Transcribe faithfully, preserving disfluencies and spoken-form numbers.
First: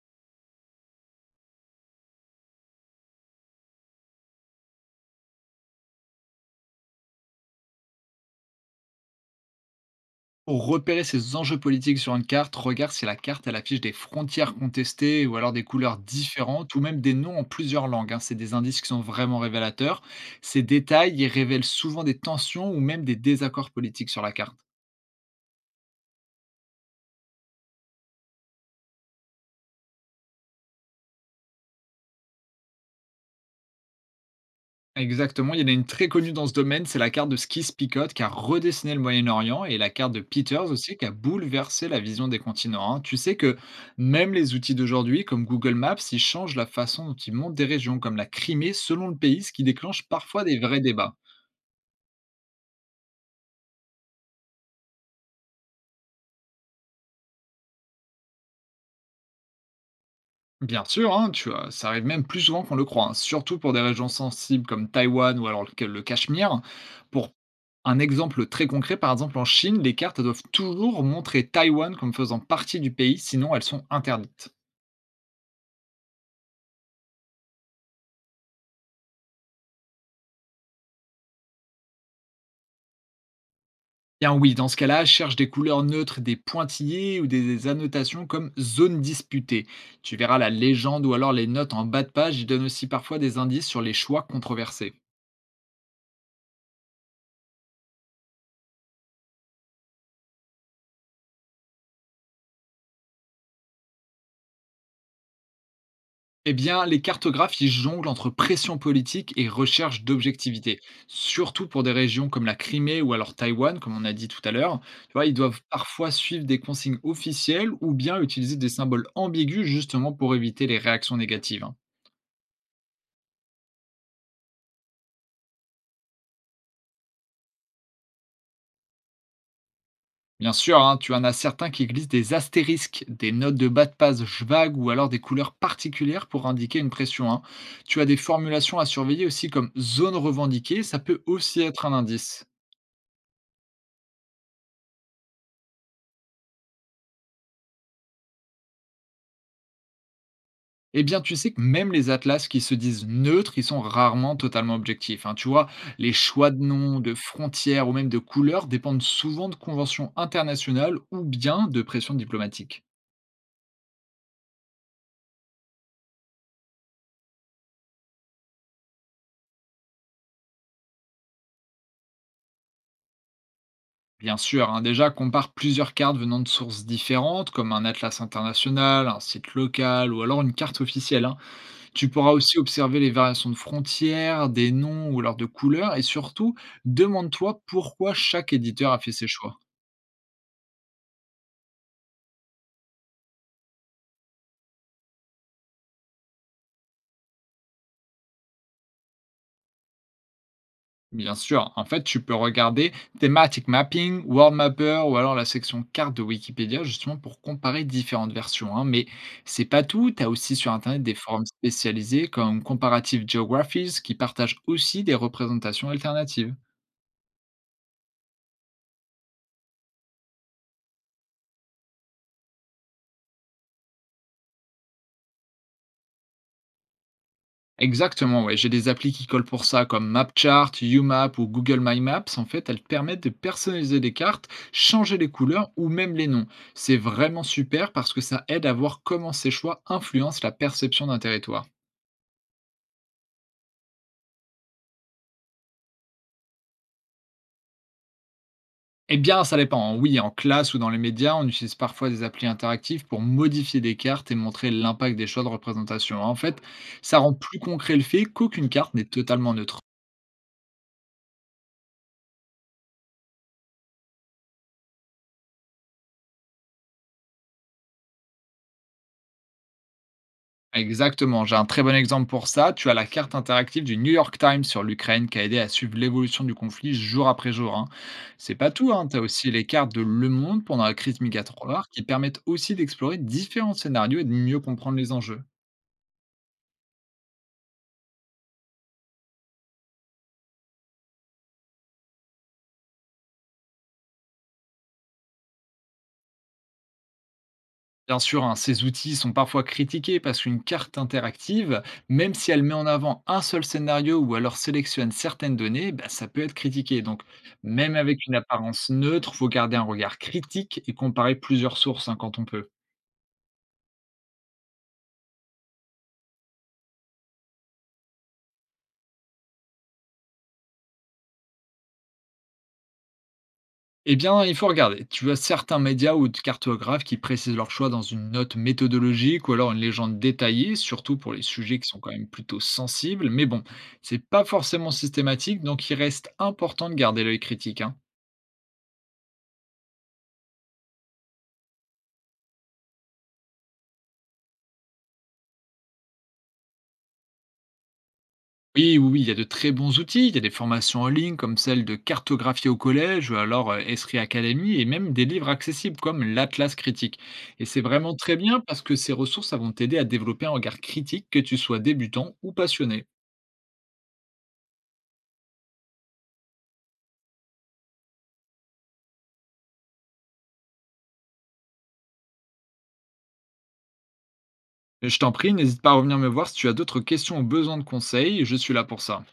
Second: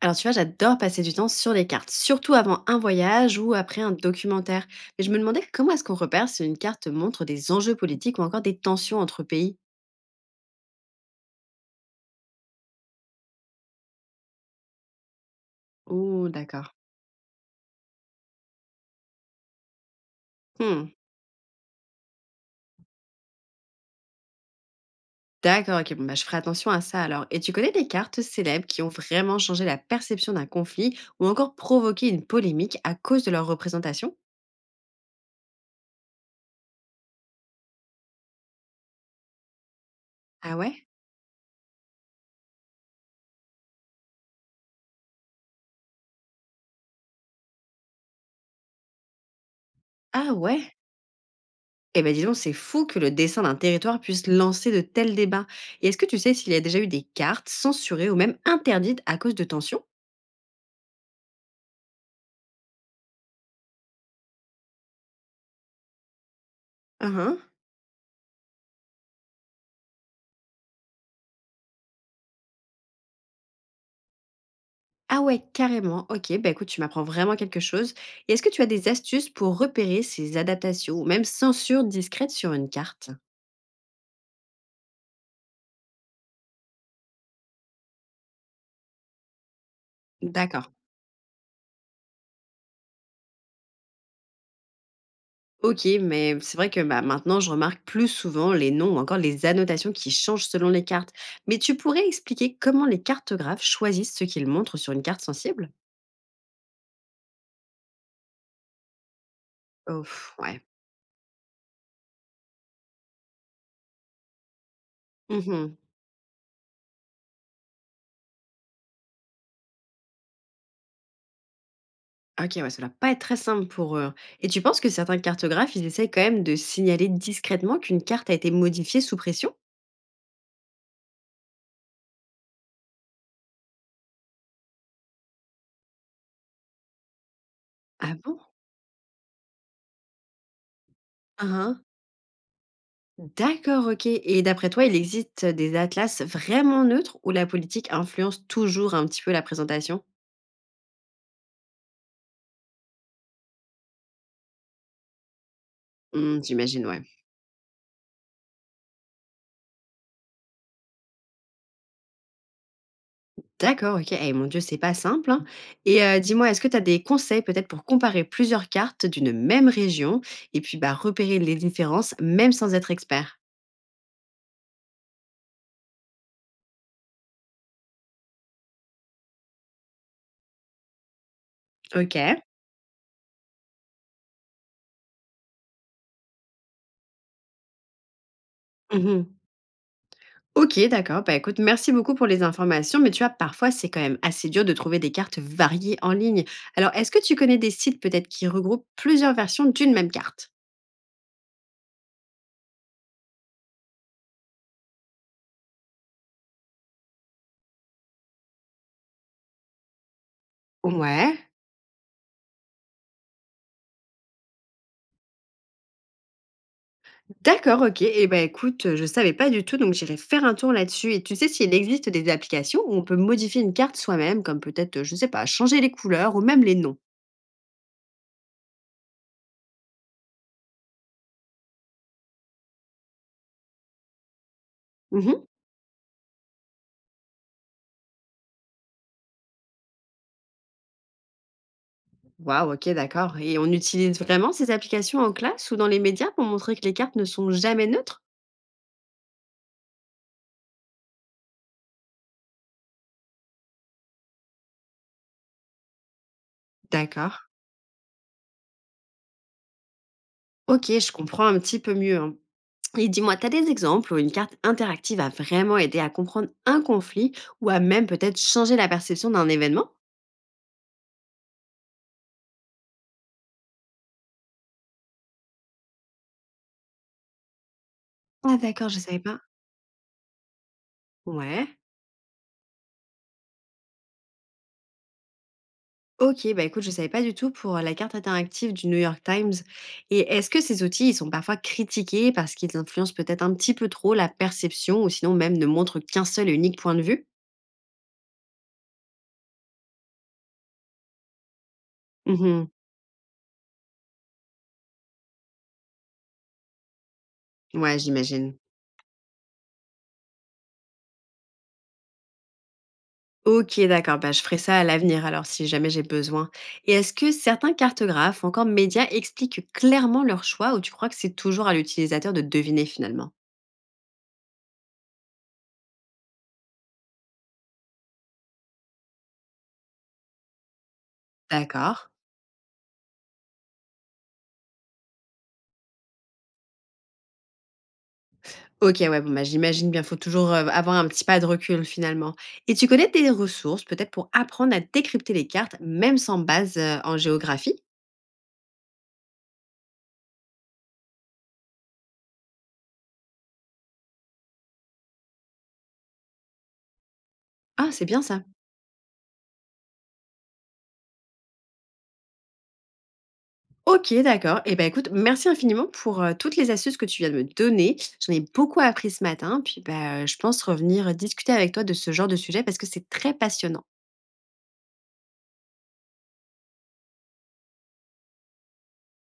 Alors tu vois, j'adore passer du temps sur les cartes, surtout avant un voyage ou après un documentaire. Mais je me demandais comment est-ce qu'on repère si une carte montre des enjeux politiques ou encore des tensions entre pays. Pour repérer ces enjeux politiques sur une carte, regarde si la carte elle affiche des frontières contestées ou alors des couleurs Oh, d'accord. différentes ou même des noms en plusieurs langues. Hein. C'est des indices qui sont vraiment révélateurs. Ces Hmm. détails ils révèlent souvent des tensions ou même des désaccords politiques sur la carte. D'accord, ok, bon, bah, je ferai attention à ça alors. Et tu connais des cartes célèbres qui ont vraiment changé la perception d'un conflit ou encore provoqué une polémique à cause de leur représentation? Exactement, il y en a une très connue dans ce domaine, c'est la carte de Skis-Picot qui a redessiné le Moyen-Orient et la carte de Ah Peters ouais. aussi qui a bouleversé la vision des continents. Hein. Tu sais que même les outils d'aujourd'hui comme Google Maps, ils changent la façon dont ils montent des régions comme la Crimée selon le pays, ce qui déclenche Ah parfois des ouais. vrais débats. Eh ben dis donc, c'est fou que le dessin d'un territoire puisse lancer de tels débats. Et est-ce que tu sais s'il y a déjà eu des cartes censurées ou même interdites à cause de tensions? Bien sûr, hein, tu vois, ça arrive même plus souvent qu'on le croit, hein, surtout pour des régions sensibles comme Taïwan ou alors le, le Cachemire. Hein, Pour hein. un exemple très concret, par exemple en Chine, les cartes doivent toujours montrer Taïwan comme faisant partie du pays, sinon elles sont interdites. Ah ouais, carrément. OK, bah, écoute, tu m'apprends vraiment quelque chose. Et est-ce que tu as des astuces pour repérer ces adaptations ou même censures discrètes sur une carte? Bien oui, dans ce cas-là, cherche des couleurs neutres, des pointillés ou des des annotations comme zone disputée. Tu verras la D'accord. légende ou alors les notes en bas de page, ils donnent aussi parfois des indices sur les choix controversés. OK, mais c'est vrai que bah, maintenant, je remarque plus souvent les noms ou encore les annotations qui changent selon les cartes. Mais tu pourrais expliquer comment les cartographes choisissent ce qu'ils montrent sur une carte sensible? Eh bien, les cartographes y jonglent entre pression politique et recherche Ouf, ouais. d'objectivité, surtout pour des régions comme la Crimée ou alors Taïwan, comme on a dit tout à l'heure. Tu vois, ils doivent Mhm. parfois suivre des consignes officielles ou bien utiliser des symboles ambigus justement pour éviter les réactions négatives. Hein. Ok, ouais, ça doit pas être très simple pour eux. Et tu penses que certains cartographes, ils essayent quand même de signaler discrètement qu'une carte a été modifiée sous pression? Bien sûr, hein, tu en as certains qui glissent des astérisques, des notes de bas de page vagues ou alors des couleurs particulières pour indiquer une pression. Hein. Tu as Ah des bon. formulations à surveiller aussi comme zone revendiquée, ça peut Hein, aussi hein. être un indice. D'accord, OK, et d'après toi, il existe des atlas vraiment neutres où la politique influence toujours un petit peu la présentation? Eh bien, tu sais que même les atlas qui se disent neutres, ils sont rarement totalement objectifs. Hein. Tu vois, les Mmh, choix de j'imagine, noms, ouais. de frontières ou même de couleurs dépendent souvent de conventions internationales ou bien de pressions diplomatiques. D'accord, OK, et mon Dieu, c'est pas simple, hein, et heu, dis-moi, est-ce que tu as des conseils peut-être pour comparer plusieurs cartes d'une même région et puis, bah, repérer les différences même sans être expert? Bien sûr, hein, déjà, compare plusieurs cartes venant de sources différentes, comme un atlas international, un site local ou alors une carte officielle. Hein. Tu pourras OK. aussi observer les variations de frontières, des noms ou alors de couleurs, et surtout, demande-toi pourquoi chaque éditeur a fait Mmh. ses choix. OK, d'accord. Bah, écoute, merci beaucoup pour les informations, mais tu vois, parfois, c'est quand même assez dur de trouver des cartes variées en ligne. Alors, est-ce que tu connais des sites peut-être qui regroupent plusieurs versions d'une même carte? Bien sûr, en fait, tu peux regarder Thematic Mapping, World Mapper ou alors la section carte de Wikipédia justement pour comparer différentes versions. Hein. Mais c'est pas tout, tu as aussi sur Internet des forums Ouais, spécialisés comme Comparative Geographies qui partagent aussi des représentations alternatives. d'accord, ok. Et ben écoute, euh, je savais pas du tout, donc j'irai faire un tour là-dessus. Et tu sais s'il existe des applications où on peut modifier une carte soi-même, comme peut-être, euh, je sais pas, changer les couleurs ou même les noms. Exactement, ouais, j'ai des applis qui collent pour ça comme MapChart, UMap ou Google My Maps. En fait, elles te permettent de personnaliser les cartes, changer les Mhm. couleurs ou même les noms. C'est vraiment super parce que ça aide à voir comment ces choix influencent la perception d'un territoire. Waouh, ok, d'accord. Et on utilise vraiment ces applications en classe ou dans les médias pour montrer que les cartes ne sont jamais neutres? Eh bien, ça dépend. Oui, en classe ou dans les médias, on utilise parfois des applis interactives pour modifier des cartes et montrer l'impact des choix de représentation. En fait, ça D'accord. rend plus concret le fait qu'aucune carte n'est totalement neutre. Ok, je comprends un petit peu mieux, hein. Et dis-moi, t'as des exemples où une carte interactive a vraiment aidé à comprendre un conflit ou à même peut-être changer la perception d'un événement? Exactement, j'ai un très bon exemple pour ça. Tu as la carte interactive du New York Times sur l'Ukraine qui a aidé à suivre l'évolution du conflit jour après jour. Hein. C'est Ah pas d'accord, tout, je hein. Tu savais as pas. aussi les cartes de Le Monde pendant la crise Ouais. migratoire qui permettent aussi d'explorer différents scénarios et de mieux comprendre les enjeux. Ok, bah écoute, je savais pas du tout pour la carte interactive du New York Times. Et est-ce que ces outils, ils sont parfois critiqués parce qu'ils influencent peut-être un petit peu trop la perception ou sinon même ne montrent qu'un seul et unique point de vue? Bien sûr, hein, ces outils sont parfois critiqués parce qu'une carte interactive, même si elle Mhm. met en avant un seul scénario ou alors sélectionne certaines données, bah, ça peut être critiqué. Donc, même Ouais, avec une j'imagine. apparence neutre, faut garder un regard critique et comparer plusieurs sources, hein, quand on peut. OK, d'accord, bah, je ferai ça à l'avenir alors si jamais j'ai besoin. Et est-ce que certains cartographes ou encore médias expliquent clairement leur choix ou tu crois que c'est toujours à l'utilisateur de deviner finalement? Eh bien, il faut regarder. Tu as certains médias ou de cartographes qui précisent leur choix dans une note méthodologique ou alors une légende détaillée, surtout pour les sujets qui D'accord. sont quand même plutôt sensibles. Mais bon, c'est pas forcément systématique, donc il reste important de garder l'œil critique. Hein. OK, ouais, bon, bah, j'imagine bien, faut toujours euh, avoir un petit pas de recul finalement. Et tu connais des ressources peut-être pour apprendre à décrypter les cartes, même sans base euh, en géographie? Oui, oui, oui, il y a de très bons outils. Il y a des formations en ligne comme celle de cartographie au collège ou alors euh, Esri Academy et même des livres accessibles comme l'Atlas critique. Et c'est Ah, c'est vraiment bien très ça. bien parce que ces ressources elles vont t'aider à développer un regard critique, que tu sois débutant ou passionné. OK, d'accord. Eh ben écoute, merci infiniment pour, heu, toutes les astuces que tu viens de me donner. J'en ai beaucoup appris ce matin, puis, bah, je pense revenir discuter avec toi de ce genre de sujet parce que c'est très passionnant. Je t'en prie, n'hésite pas à revenir me voir si tu as d'autres questions ou besoin de conseils. Je suis là pour ça.